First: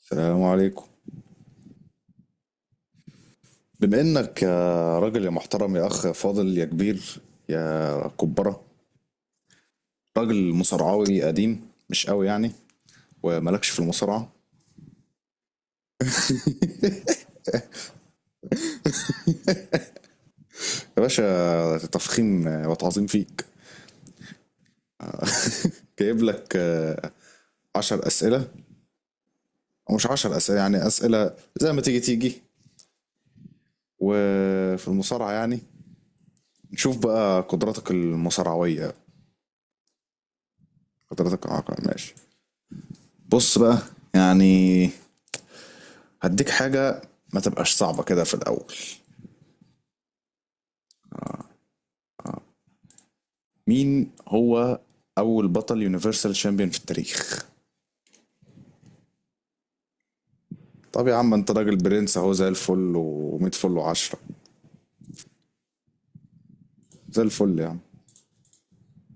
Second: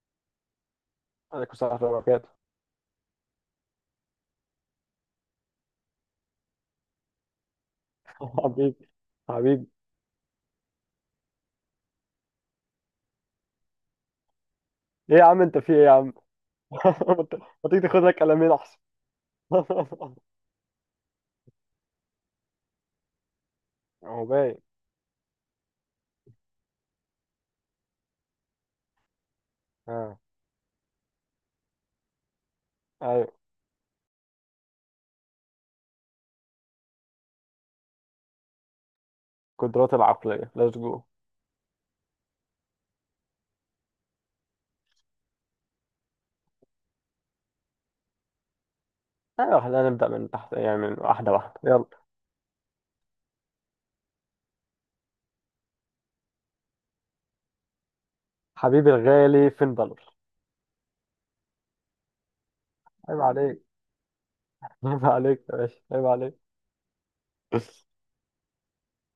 السلام عليكم. عليكم السلام ورحمة الله وبركاته. بما انك يا راجل يا محترم يا اخ يا فاضل يا كبير يا كبره، حبيبي حبيبي. راجل مصارعاوي قديم مش قوي يعني، ومالكش في المصارعه. ايه يا عم، انت في ايه يا عم؟ ما تيجي تاخد لك قلمين احسن. يا باشا تفخيم وتعظيم فيك. هو باين. جايب لك عشر اسئله، او مش اه. عشر اسئله، يعني اسئله زي ما تيجي تيجي، ايوه، وفي المصارعه يعني نشوف بقى قدراتك المصارعويه، القدرات العقلية، ليتس جو. قدراتك العقل. ماشي. بص بقى، يعني هديك حاجه ما تبقاش صعبه كده في الاول. ايوه، خلينا نبدأ من تحت، يعني من واحدة واحدة، يلا. مين هو اول بطل يونيفرسال شامبيون في التاريخ؟ حبيبي الغالي، فين بالور؟ طب يا عم انت راجل برنس اهو، زي الفل عيب و100 عليك. فل و10. عيب عليك يا باشا، عيب عليك. زي الفل يا عم.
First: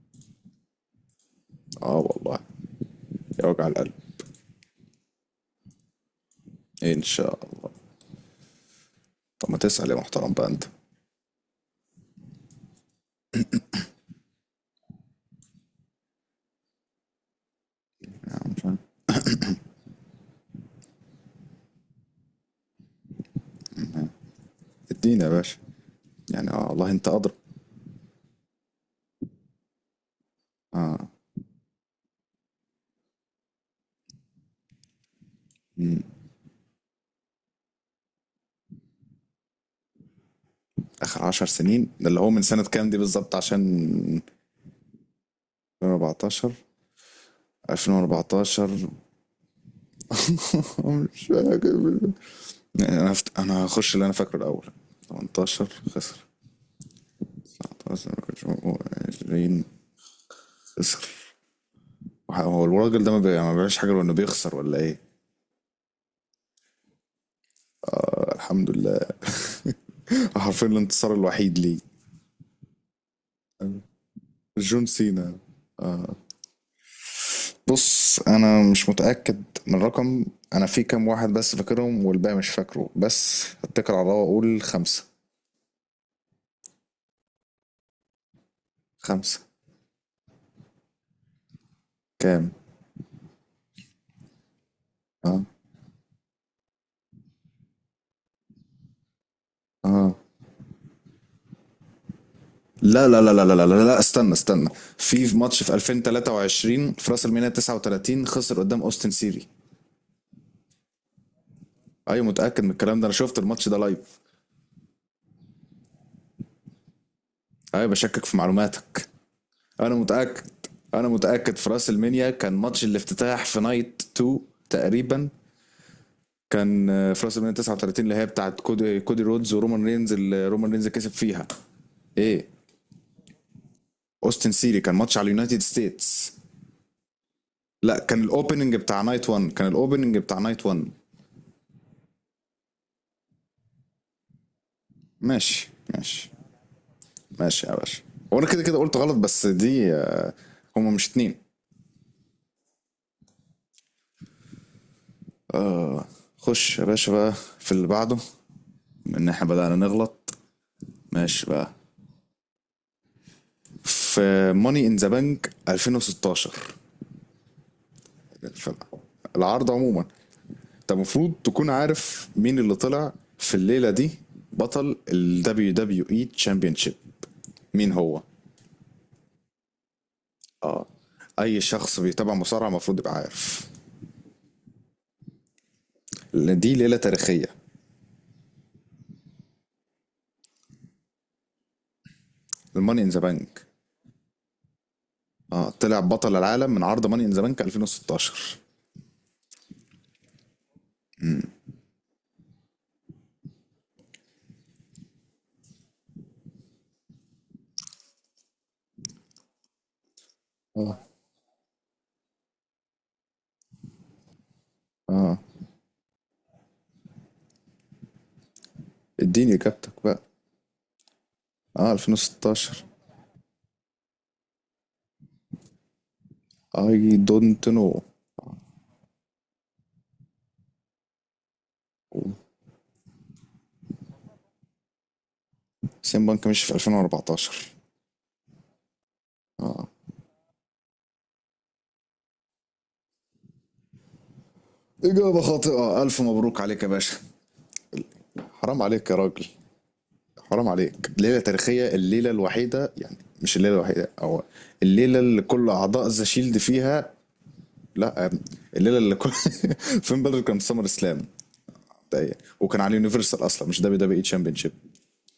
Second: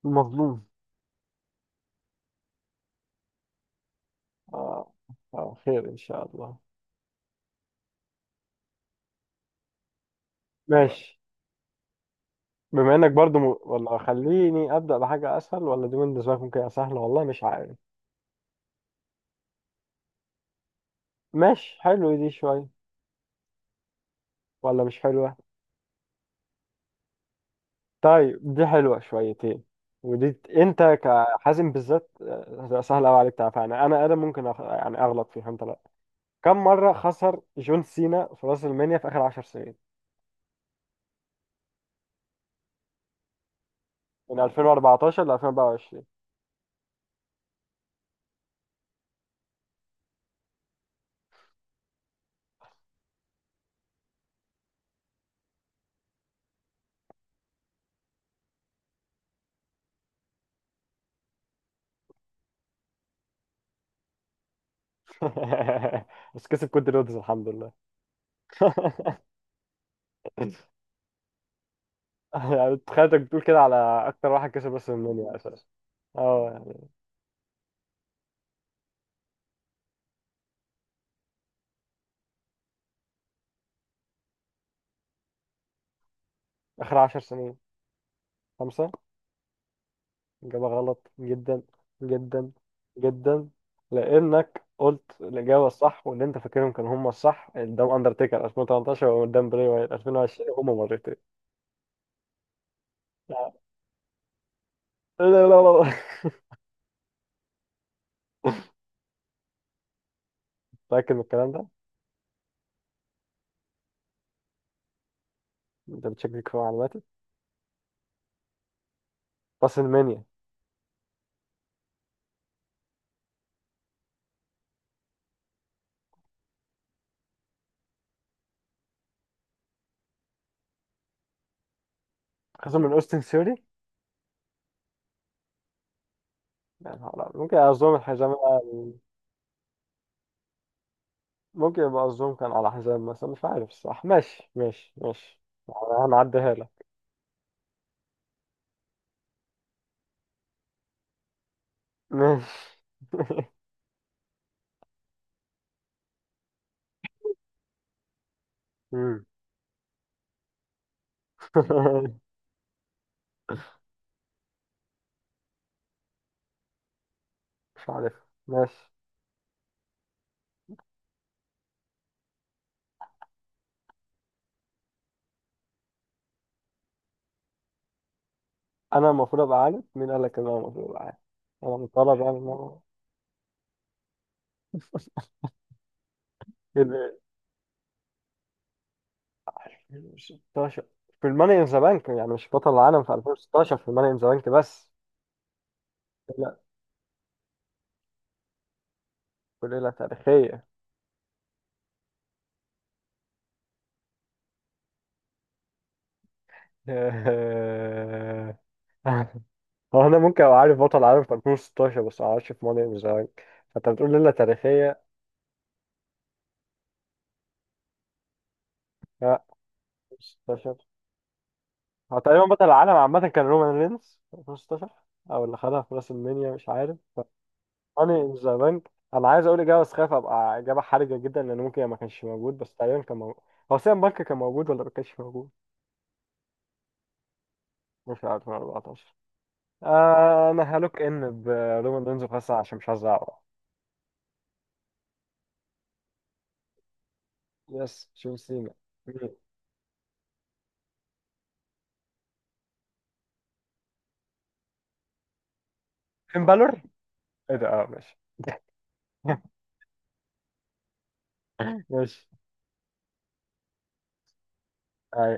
المظلوم. اه والله، يا وجع القلب. اه. اه، خير ان شاء الله. ان شاء الله. طب ما تسأل يا محترم بقى انت. ماشي. بما انك برضو ولا خليني ابدا بحاجه اسهل، ولا دي بالنسبه لك ممكن تبقى سهله، والله مش عارف. مش عارف. ماشي حلو، دي شويه ولا مش ادينا يا حلوة؟ باشا، يعني اه والله انت ادرى. طيب دي حلوة شويتين، ودي انت كحازم بالذات سهل قوي عليك تعرفها، يعني انا ادم ممكن يعني اغلط فيها، انت لا. كم مرة خسر جون سينا في راس المنيا في اخر 10 سنين؟ اخر 10 سنين ده اللي هو من سنة كام دي بالظبط؟ عشان من 2014 ل 2024. 2014، 2014. مش فاكر. انا هخش اللي انا فاكره الاول. 18 خسر، 19، 20 خسر. هو الراجل ده ما بيعملش حاجه غير انه بيخسر ولا ايه؟ بس كسب كودي رودز، الحمد لله. الحمد لله. حرفيا الانتصار الوحيد ليه. يعني تخيلتك بتقول كده على اكتر واحد كسب جون راس سينا. المنيا اساسا. اه يعني. بص انا مش متاكد من الرقم، انا في كام واحد بس فاكرهم والباقي مش فاكره، بس اتكل على الله واقول خمسه. اخر 10 سنين خمسة. خمسه. إجابة غلط جدا جدا كام؟ جدا، لأنك قلت اه، الإجابة الصح، واللي أنت فاكرهم كانوا هم الصح، قدام أندرتيكر 2018 وقدام بري وايت اه، 2020، هما مرتين. لا لا لا لا لا لا لا لا, لا، استنى استنى. في لا في ماتش لا في لا. 2023 في راس الميناء 39، خسر قدام اوستن سيري. متأكد من الكلام ده؟ ايوه متاكد من الكلام ده، انا شفت الماتش ده لايف. أنت بتشكك في معلوماتي؟ ايوه بشكك في معلوماتك. انا راسلمانيا. متاكد، انا متاكد، في راس المنيا كان ماتش الافتتاح في نايت 2 تقريبا، كان في راس المنيا 39، اللي هي بتاعت كودي, كودي رودز ورومان رينز، اللي رومان رينز كسب فيها. ايه. خسر من أوستن ثيوري؟ اوستن سيري كان ماتش على اليونايتد ستيتس. يعني ممكن أظلم لا، كان الحزام. الاوبننج بتاع نايت 1، كان الاوبننج بتاع نايت 1. ممكن يبقى الظلم كان على حزام مثلا، مش عارف الصح. ماشي ماشي ماشي، ماشي، يعني ماشي هنعديها لك. ماشي يا باشا. هو انا كده كده قلت غلط، بس دي هما مش اتنين. ماشي. خش يا باشا بقى في اللي بعده، مم. ان احنا بدأنا نغلط. ماشي بقى. في ماني ان ذا بانك 2016، مش عارف. ف- ماشي. العرض عموما، انت المفروض تكون عارف مين اللي طلع في الليله دي بطل ال WWE Championship. مين هو؟ انا المفروض ابقى عارف؟ مين قال لك ان انا المفروض اه. ابقى عارف؟ اي انا شخص مطالب بيتابع يعني ان مصارعه انا المفروض يبقى عارف، لأن دي ليله كده؟ تاريخيه. 16 في الماني ان ذا بانك، يعني مش بطل الماني العالم ان في ذا بانك. 2016 في الماني ان ذا بانك بس؟ اه، طلع بطل لا، العالم من عرض ماني ان ذا بانك 2016. في ليله تاريخيه. هو انا ممكن ابقى عارف اه. بطل العالم في 2016، بس ما اعرفش في ماني ان ذا بانك. فانت بتقول ليله تاريخيه. اه. لا. اديني اجابتك بقى. 16. اه هو تقريبا بطل 2016. العالم عامه كان رومان رينز في 2016، او اللي خدها في راس المنيا، مش عارف. اي دونت نو. هاني ان ذا بانك، انا عايز اقول اجابه بس خايف ابقى اجابه حرجه جدا، لان ممكن ما كانش موجود، بس تقريبا كان موجود. هو سام بانك كان موجود ولا ما كانش موجود؟ سين بانك مشي في 2014. مش عارف من 14. اه. انا هلوك ان برومان رينز، وخاصة عشان مش عايز اعرف. إجابة خاطئة، ألف مبروك عليك يا باشا. يس، شوف سينا. حرام عليك يا مين؟ راجل، حرام عليك. ليلة تاريخية، الليلة الوحيدة يعني، مش الليلة الوحيدة أو، الليلة اللي كل أعضاء ذا فين شيلد بالور. فيها. ايه ده. اه ماشي. لا الليلة اللي كل فين بلر كان في سمر سلام. ماشي. طيب. وكان على اليونيفرسال أصلا، مش دبليو دبليو إي تشامبيون شيب. اي.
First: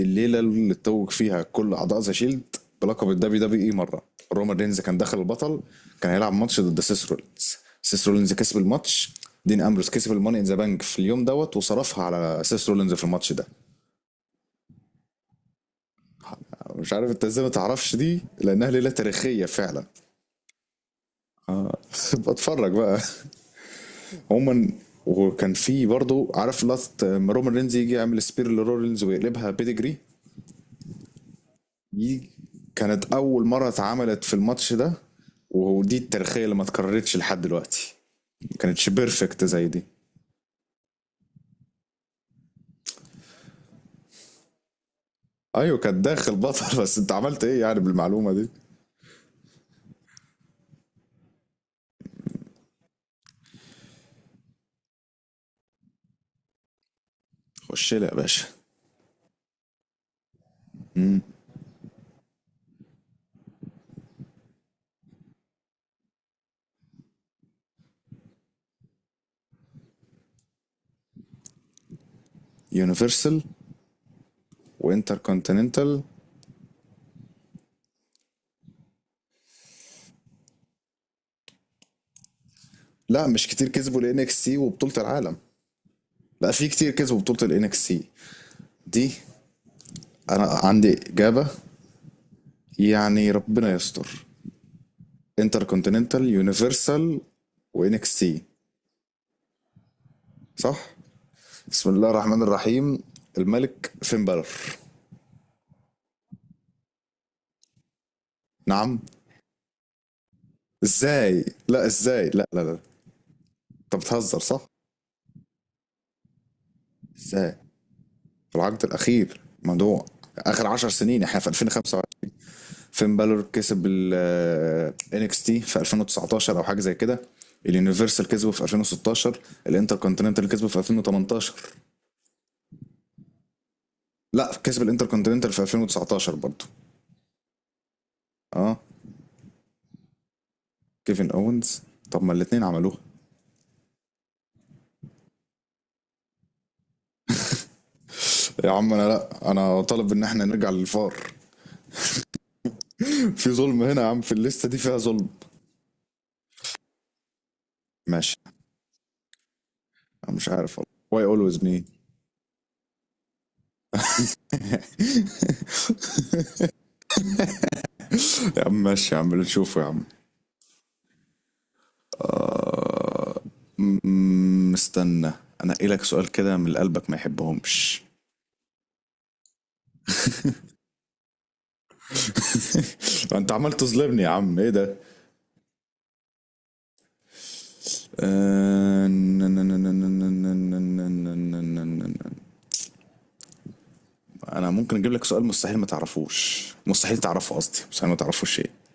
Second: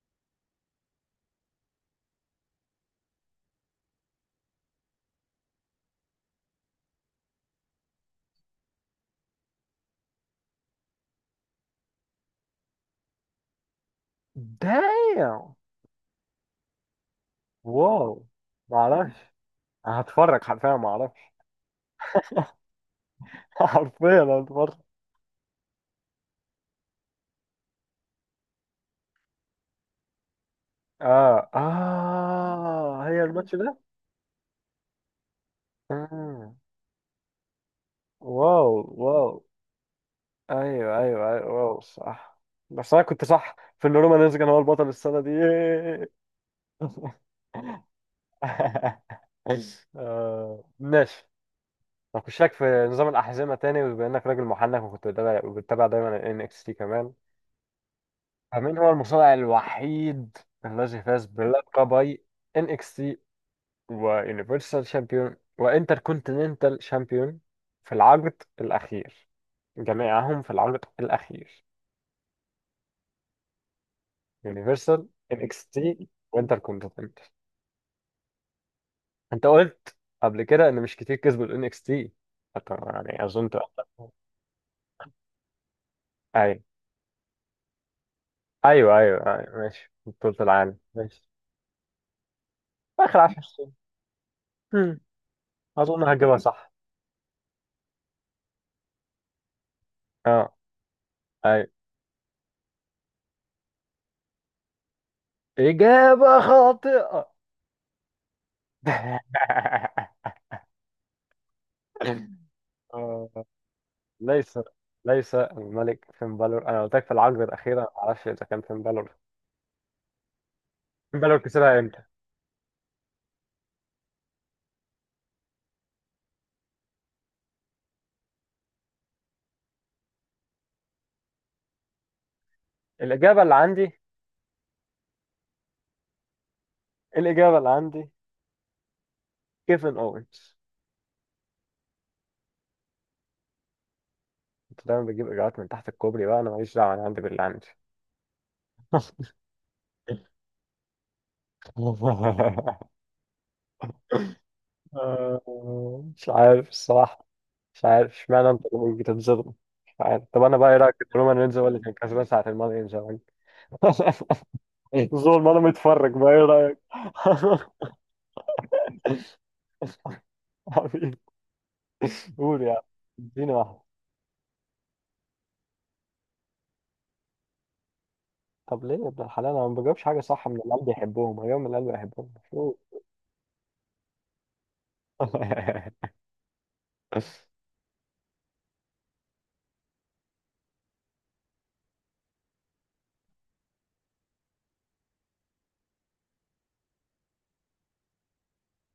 الليله اللي اتوج فيها كل اعضاء ذا شيلد بلقب الدبليو دبليو اي مره. رومان رينز كان دخل البطل، كان هيلعب ماتش ضد سيس رولينز، سيس رولينز كسب الماتش، دين امبروس كسب الماني ان ذا بانك في اليوم دوت وصرفها على سيس رولينز في الماتش ده. دايم. مش عارف انت ازاي ما تعرفش دي، واو. لانها ما ليله اعرفش. تاريخيه فعلا. هتفرج حرفيا، ما اعرفش. بتفرج بقى. حرفيا عموما، هتفرج. وكان في برضه عارف لقطه لما رومان رينز يجي يعمل سبير لرولينز ويقلبها بيدجري، اه دي اه، كانت هي أول الماتش مرة ده. اتعملت في الماتش ده، ودي التاريخية اللي آه. ما اتكررتش لحد دلوقتي. ما واو. كانتش واو، بيرفكت زي دي. ايوه ايوه ايوه، واو صح. بس انا كنت صح في ان رومان يزجن هو البطل السنه دي، أيوة كانت ياه. داخل بطل. بس أنت عملت إيه يعني بالمعلومة دي؟ آه، ماشي. هخشك في نظام الاحزمه تاني، بما انك راجل محنك وكنت بتابع وبتتابع دايما ان اكس تي كمان. خش لي يا باشا. فمين هو المصارع الوحيد الذي امم فاز بلقبي ان اكس تي ويونيفرسال شامبيون وانتر كونتيننتال شامبيون في العقد الاخير، جميعهم في العقد الاخير؟ يونيفرسال يونيفرسال، وانتر ان اكس كونتيننتال. تي، وانتر كونتيننت. انت قلت قبل كده ان مش كتير كسبوا الان اكس تي، يعني لا مش اظن كتير كسبوا تبقى-. الان اكس سي وبطولة العالم. لا، ايوه في كتير كسبوا بطولة الان اكس سي ايوه دي. ايوه ايوه، ماشي، بطولة انا العالم، عندي ماشي. اجابة، اخر يعني 10 ربنا سنين. يستر. هم، انتر اظن كونتيننتال، هجيبها صح. يونيفرسال، وان اكس سي. اه. صح. ايوه. بسم الله الرحمن الرحيم، الملك فين بالور. اجابة خاطئة. نعم؟ ازاي لا، ازاي، لا لا لا، آه، انت بتهزر ليس. صح؟ ليس الملك فين بالور، انا قلت لك في العقبة ازاي؟ الأخيرة ما اعرفش اذا في كان فين العقد بالور. الاخير موضوع، اخر 10 فين سنين، بالور احنا في كسبها امتى؟ 2005. فين بالور كسب ال NXT تي في 2019 او حاجه زي كده، اليونيفرسال كسبه في 2016، الانتر كونتيننتال كسبه في 2018. الاجابة اللي عندي. لا، كسب الانتر كونتيننتال في 2019 برضه. الاجابة اللي عندي. اه. كيفن اوينز. كيفن اونز؟ طب ما الاثنين عملوها. انت دايما بتجيب اجابات من تحت الكوبري، بقى انا ماليش دعوه، انا عندي باللي عندي. يا عم انا لا، انا طالب ان احنا نرجع للفار، في ظلم هنا يا عم، في الليسته دي فيها ظلم. آه، مش عارف الصراحه. مش عارف ماشي. اشمعنى انت اللي بتتظلم. مش عارف. أنا طب مش انا بقى، ايه عارف والله، رايك ان واي رومان رينز اولويز هو اللي مي. كان كسبان ساعه الماضي، ان شاء الله؟ ظلم، انا متفرج بقى، ايه رايك؟ يا عم ماشي، يا عم اللي نشوفه يا عم. حبيبي. قول يا عم، آه... اديني واحده. م- استنى، انا ايه لك سؤال كده من اللي قلبك ما يحبهمش. طب ليه يا ابن الحلال؟ انا ما بجاوبش حاجه صح من اللي قلبي يحبهم، هجاوب من اللي قلبي انت عمال تظلمني يا عم، ايه ده؟ يحبهم. آه، ن- ن- ن- ن- ن- ن- ن- ن- ن- ن- ن- انا ممكن اجيب لك سؤال مستحيل ما تعرفوش، مستحيل تعرفه، قصدي مستحيل ما تعرفوش، ايه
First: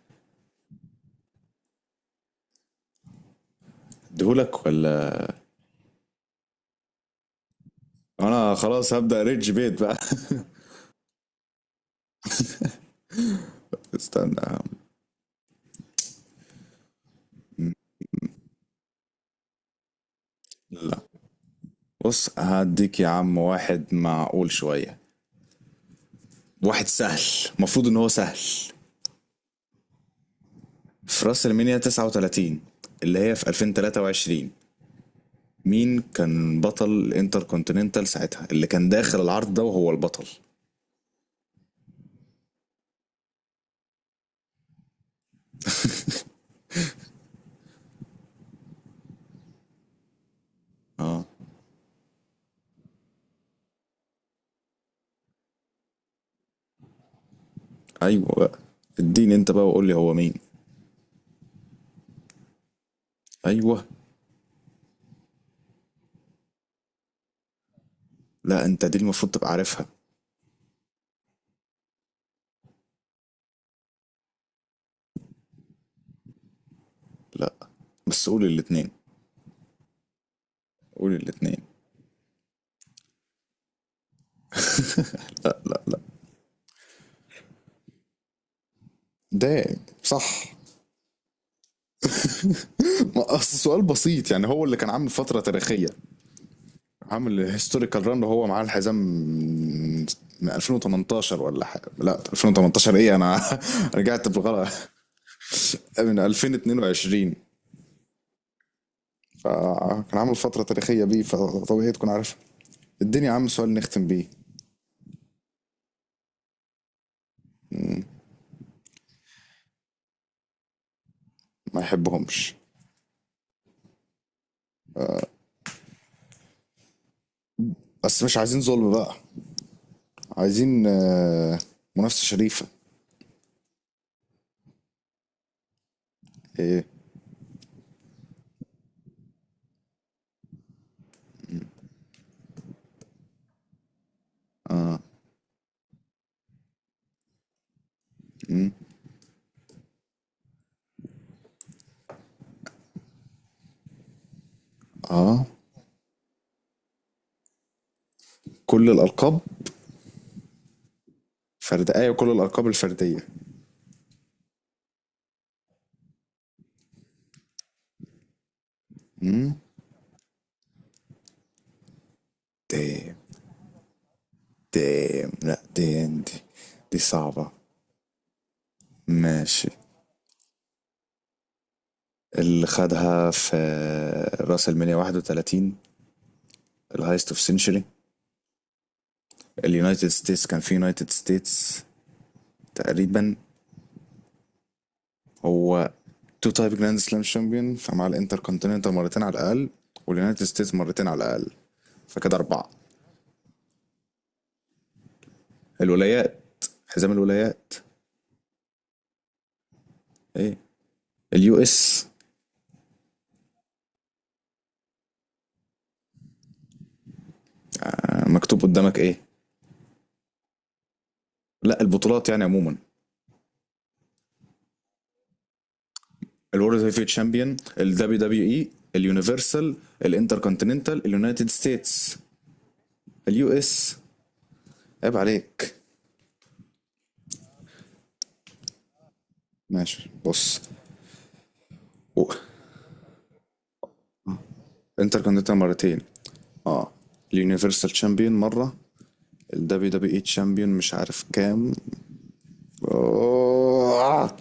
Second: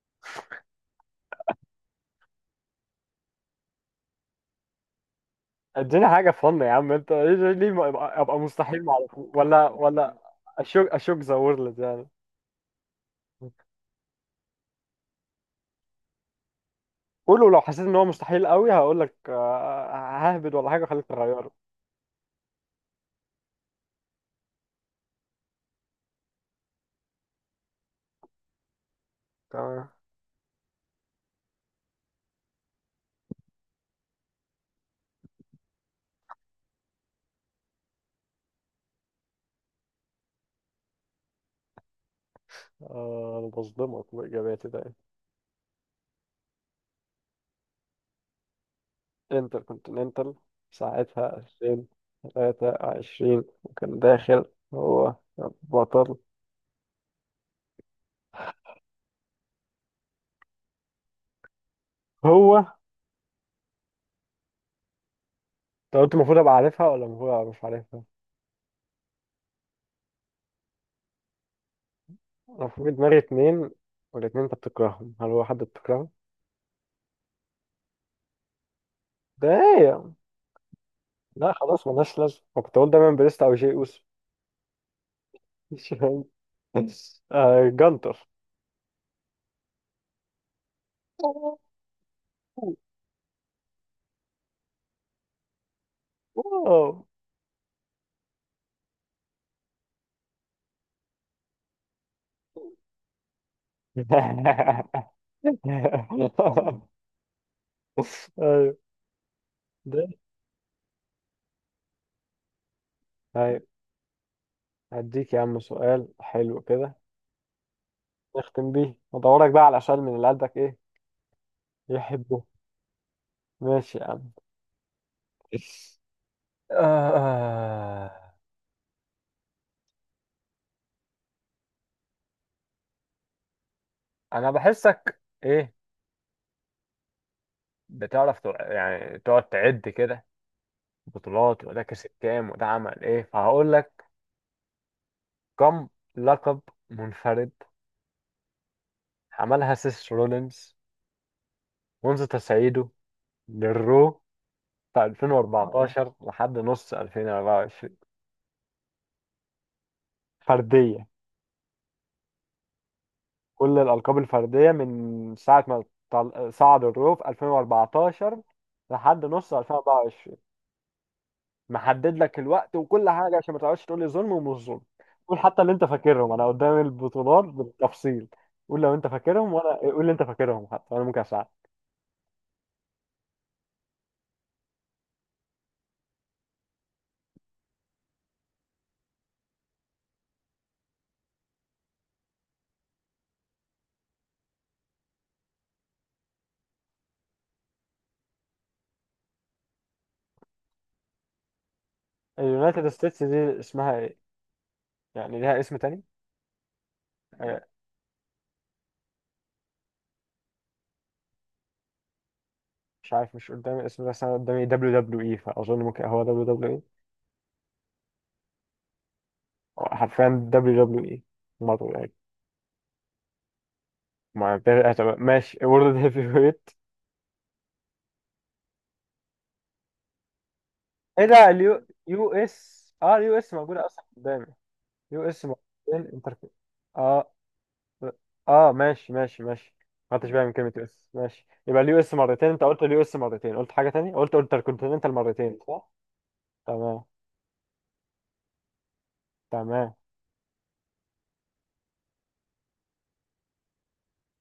اديهولك ولا؟ اديني حاجة فن يا عم، انت ليه أبقى انا مستحيل خلاص مع هبدا الأخوة؟ ريدج ولا بيت بقى. ولا اشوك ذا وورلد يعني. استنى يا عم. قولوا، لو حسيت ان هو مستحيل قوي هقول لك ههبد، ولا حاجة لا، خليك تغيره. بص هديك يا عم واحد معقول شوية، واحد سهل، المفروض ان هو سهل. تمام. في راس المنيا 39، اللي هي في 2023، مين كان بطل الانتر كونتيننتال ساعتها اللي كان داخل العرض ده وهو البطل؟ انا بصدمك باجاباتي ده. انتر كونتيننتال اه. ساعتها 2023، وكان داخل هو بطل. ايوه بقى، اديني انت بقى وقول لي هو مين. هو ايوه. انت قلت المفروض ابقى عارفها ولا المفروض ابقى مش عارفها؟ لا، انت دي المفروض تبقى عارفها. انا في دماغي اتنين، والاتنين انت بتكرههم، هل هو حد بتكرهه؟ لا، بس قول الاتنين، ده. قول لا الاتنين. خلاص، ملهاش لازمة. أنا كنت أقول دايما بريست أو جي أوسو. مش لا. فاهم. جانتر. ده صح. ما اصل سؤال بسيط، يعني هو اللي كان عامل فترة تاريخية، واو. عامل هيستوريكال ران وهو معاه الحزام من، من 2018 ولا حاجه، لا 2018 ايه انا، رجعت بالغلط، من 2022. ايوه. ده. فكان عامل فتره تاريخيه بيه، فطبيعي تكون عارف الدنيا يا عم. طيب، سؤال نختم بيه هديك يا عم سؤال حلو كده، نختم بيه. ادورك بقى على سؤال من اللي قلبك ايه؟ ما يحبه. يحبهمش. ماشي يا عم. آه. بس مش عايزين ظلم بقى، عايزين منافسه شريفه. انا بحسك ايه؟ ايه. بتعرف يعني تقعد تعد كده بطولات، وده كسب كام وده عمل ايه، فهقول لك كم لقب منفرد مم. عملها سيس رولينز منذ تصعيده للرو في اه، 2014 لحد نص 2024؟ كل الالقاب. فردية. فردائيه وكل الالقاب الفرديه. كل الألقاب الفردية من ساعة ما صعد الرو في 2014 لحد نص امم 2024. محدد لك الوقت وكل دام حاجة عشان ما تقعدش تقول لي ظلم ومش ظلم. دام قول لا حتى اللي أنت دي فاكرهم، أنا قدام دي البطولات صعبة. بالتفصيل. قول لو أنت فاكرهم ماشي. وأنا قول اللي أنت فاكرهم، حتى أنا ممكن أساعدك. اللي خدها في راس المنيا 31، الهايست اوف سنشري، اليونايتد ستيتس، كان في يونايتد ستيتس تقريبا، هو تو تايب جراند سلام شامبيون، فمع الانتر كونتيننتال مرتين على الاقل، واليونايتد ستيتس مرتين على الاقل، فكده اربعه. اليونايتد ستيتس دي اسمها إيه؟ يعني ليها اسم تاني. الولايات، حزام آه، الولايات. ايه، اليو اس. مش عارف، مش قدامي الاسم ده، بس انا قدامي دبليو دبليو اي، فاظن ممكن هو دبليو دبليو اي. مكتوب قدامك ايه؟ حرفيا دبليو دبليو اي لا مره، يعني. البطولات يعني عموما. ما ده- طب ماشي. وورلد هيفي ويت. الورد هيفي تشامبيون، الدبليو دبليو اي، اليونيفرسال، الانتر كونتيننتال، ايه اليونايتد ده؟ اليو ستيتس، يو اس. اه اليو اليو اس اس. موجوده اصلا قدامي. عيب يو اس عليك. موجودين، انتر. اه. اه ماشي ماشي ماشي. ماشي ما خدتش بالي من بص. كلمه يو اس، ماشي. يبقى اليو اس و- مرتين، انت قلت اليو اس مرتين، قلت حاجه تانية، قلت انتر كونتيننتال انتر كونتيننتال مرتين، صح؟ مرتين، اه. تمام. اليونيفرسال تشامبيون مرة. الدبليو تمام. دبليو اي تشامبيون مش عارف كام. آه.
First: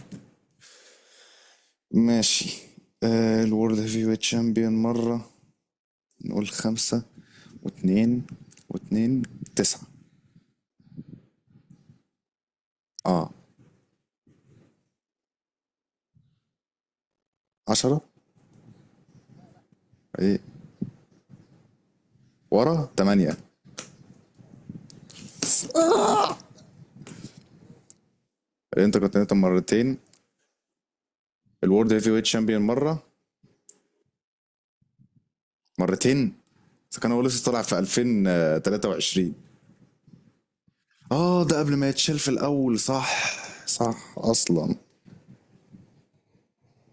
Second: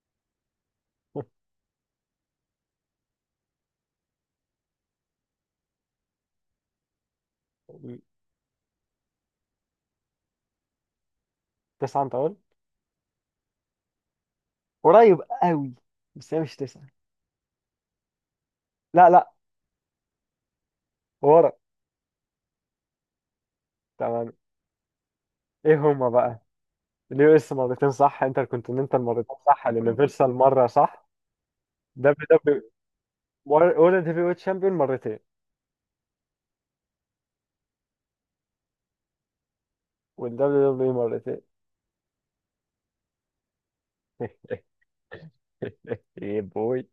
ماشي. آه الورد هيفي ويت تشامبيون مرة. نقول خمسة واتنين واتنين، تسعة. تسعه انت قلت. اه. قريب قوي، بس هي مش تسعة. عشرة؟ لا لا. ايه؟ ورا. ورا، تمانية. تمام. ايه هما بقى؟ اليو اس مرتين صح، انتركونتيننتال مرتين الانتركونتيننتال صح، مرتين. اليونيفرسال مرة صح. الورد هيفي ويت دبليو تشامبيون دبليو. مرة، وورلد هيفي ويت شامبيون مرتين. مرتين. فكان هو لسه طالع في 2023. والدبليو دبليو مرتين. اه، ده قبل ما يتشال في الاول، صح، صح اصلا. ايه بوي.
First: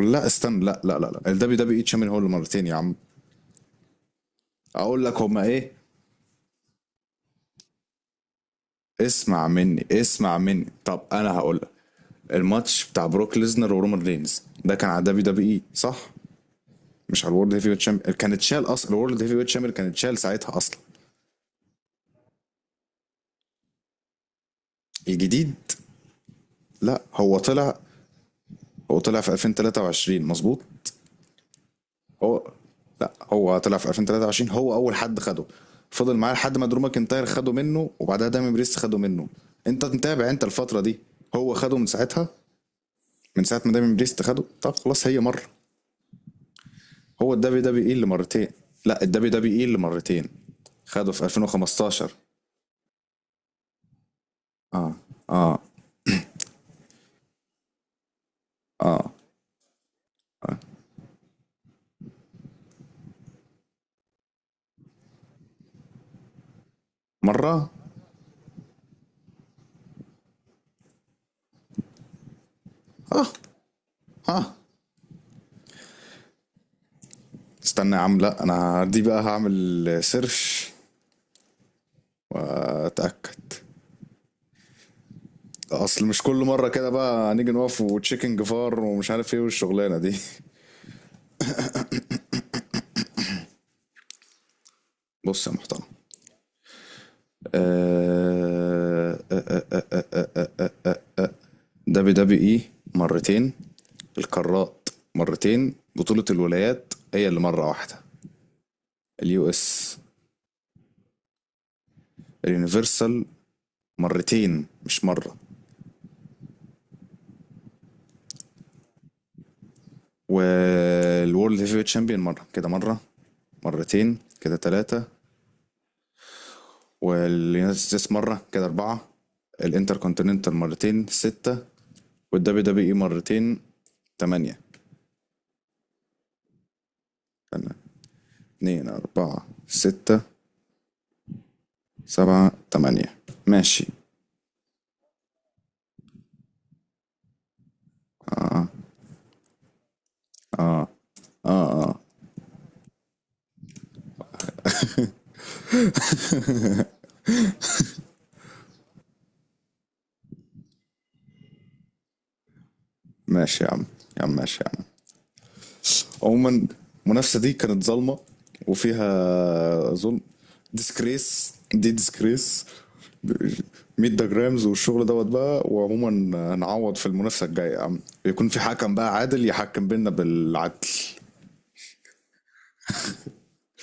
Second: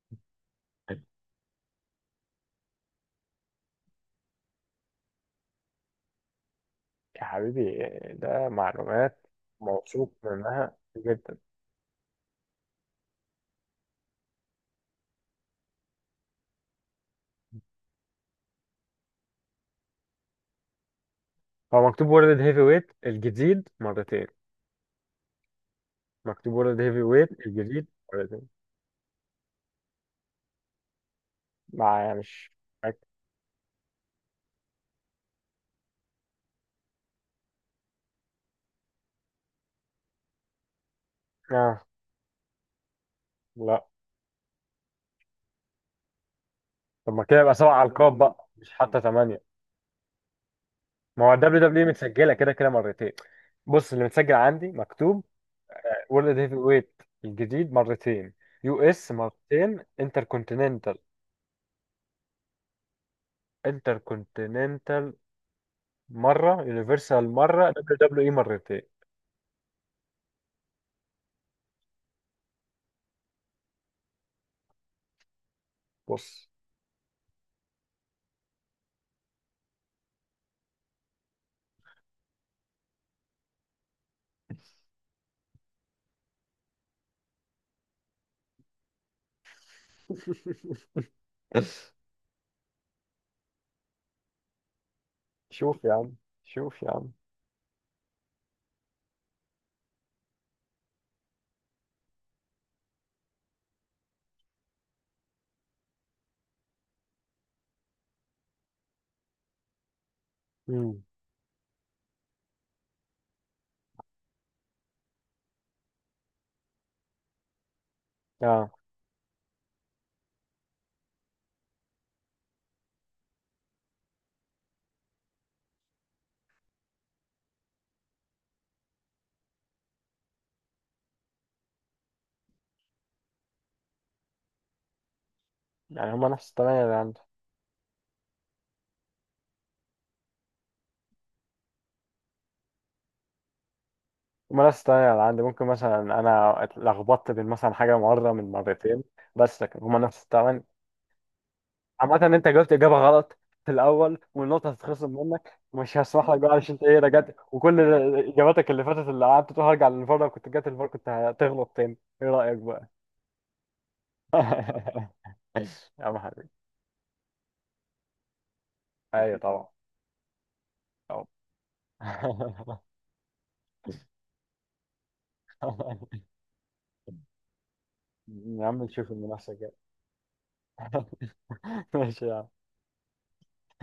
لا استنى، لا لا لا لا، الدبليو دبليو اي تشامبيون هو اللي مرتين يا عم، اقول لك هما ايه. يا حبيبي، ده معلومات اسمع مني، موثوق اسمع مني، منها طب انا جدا. هقول لك. الماتش بتاع بروك ليزنر ورومان رينز ده كان على دبليو دبليو اي صح، مش على الورد هيفي ويت شامبيون، كان اتشال اصلا الورد هيفي ويت شامبيون، كان اتشال ساعتها اصلا. هو مكتوب وورلد هيفي ويت الجديد مرتين. الجديد. مكتوب وورلد لا هيفي هو ويت طلع، الجديد مرتين. هو طلع في 2023 مظبوط. ما هو، مش فاكر. لا هو طلع في 2023، هو اول حد خده، فضل معاه لحد ما درو ماكنتاير خده منه، وبعدها دايمين بريست خده منه. انت متابع انت الفتره دي، هو خده آه. من ساعتها، من ساعه ما لا. دايمين بريست خده. طب خلاص هي مره. طب ما هو كده يبقى الدبليو سبع دبليو اي اللي ألقاب مرتين، بقى، مش حتى لا الدبليو ثمانية. دبليو اي اللي مرتين، خده في ما هو دبليو دبليو اي 2015. متسجلة كده كده مرتين. بص، اللي متسجل عندي مكتوب اه، وورلد هيفي ويت الجديد مرتين، يو اس اه، مرتين، انتر كونتيننتال. انتر كونتيننتال مرة، يونيفرسال مره، مرة، دبليو دبليو اي مرتين. اه، اه. بص. استنى يا عم لا، انا دي بقى هعمل سيرش، اتاكد، اصل مش كل مره كده بقى هنيجي نقف وتشيكن جفار ومش عارف ايه والشغلانه دي. بص يا محترم. شوف يا عم. شوف يا عم. آه، آه، آه، آه، دبي دبي اي مرتين، القارات مرتين، بطولة الولايات هي اللي مرة واحدة، اليو اس، مم. اليونيفرسال مرتين مش مرة، اه. والورلد هيفي ويت شامبيون مرة، كده مرة، مرتين كده تلاتة، واليونايتد ستيتس مرة كده أربعة، الانتر كونتيننتال مرتين ستة، والدبليو دبليو اي مرتين تمانية. يعني هما نفس الثمانية اللي عندي. استنى، اتنين أربعة ستة سبعة تمانية. ماشي. هما نفس الثمانية اللي عندي، ممكن مثلا أنا اتلخبطت بين مثلا حاجة مرة من اه مرتين، بس لكن هما نفس الثمانية. اه، اه اه. عامة انت جاوبت اجابة غلط في الاول، والنقطة هتتخصم منك، ومش هسمح لك بقى، عشان انت ايه، رجعت وكل اجاباتك اللي فاتت اللي قعدت تقول هرجع للفار، لو كنت جات الفار كنت هتغلط تاني، ايه رأيك بقى؟ ماشي يا عم، يا عم ماشي يا عم. يا عم حبيبي. عموما، المنافسة دي كانت ظالمة ايوه طبعا. وفيها ظلم، طبعا. ديسكريس دي ديسكريس، 100 جرامز والشغل دوت بقى. وعموما، هنعوض في المنافسة الجاية يا عم، يكون في يا عم حكم نشوف بقى عادل المنافسة الجاية. يحكم بينا بالعدل. ماشي يا عم.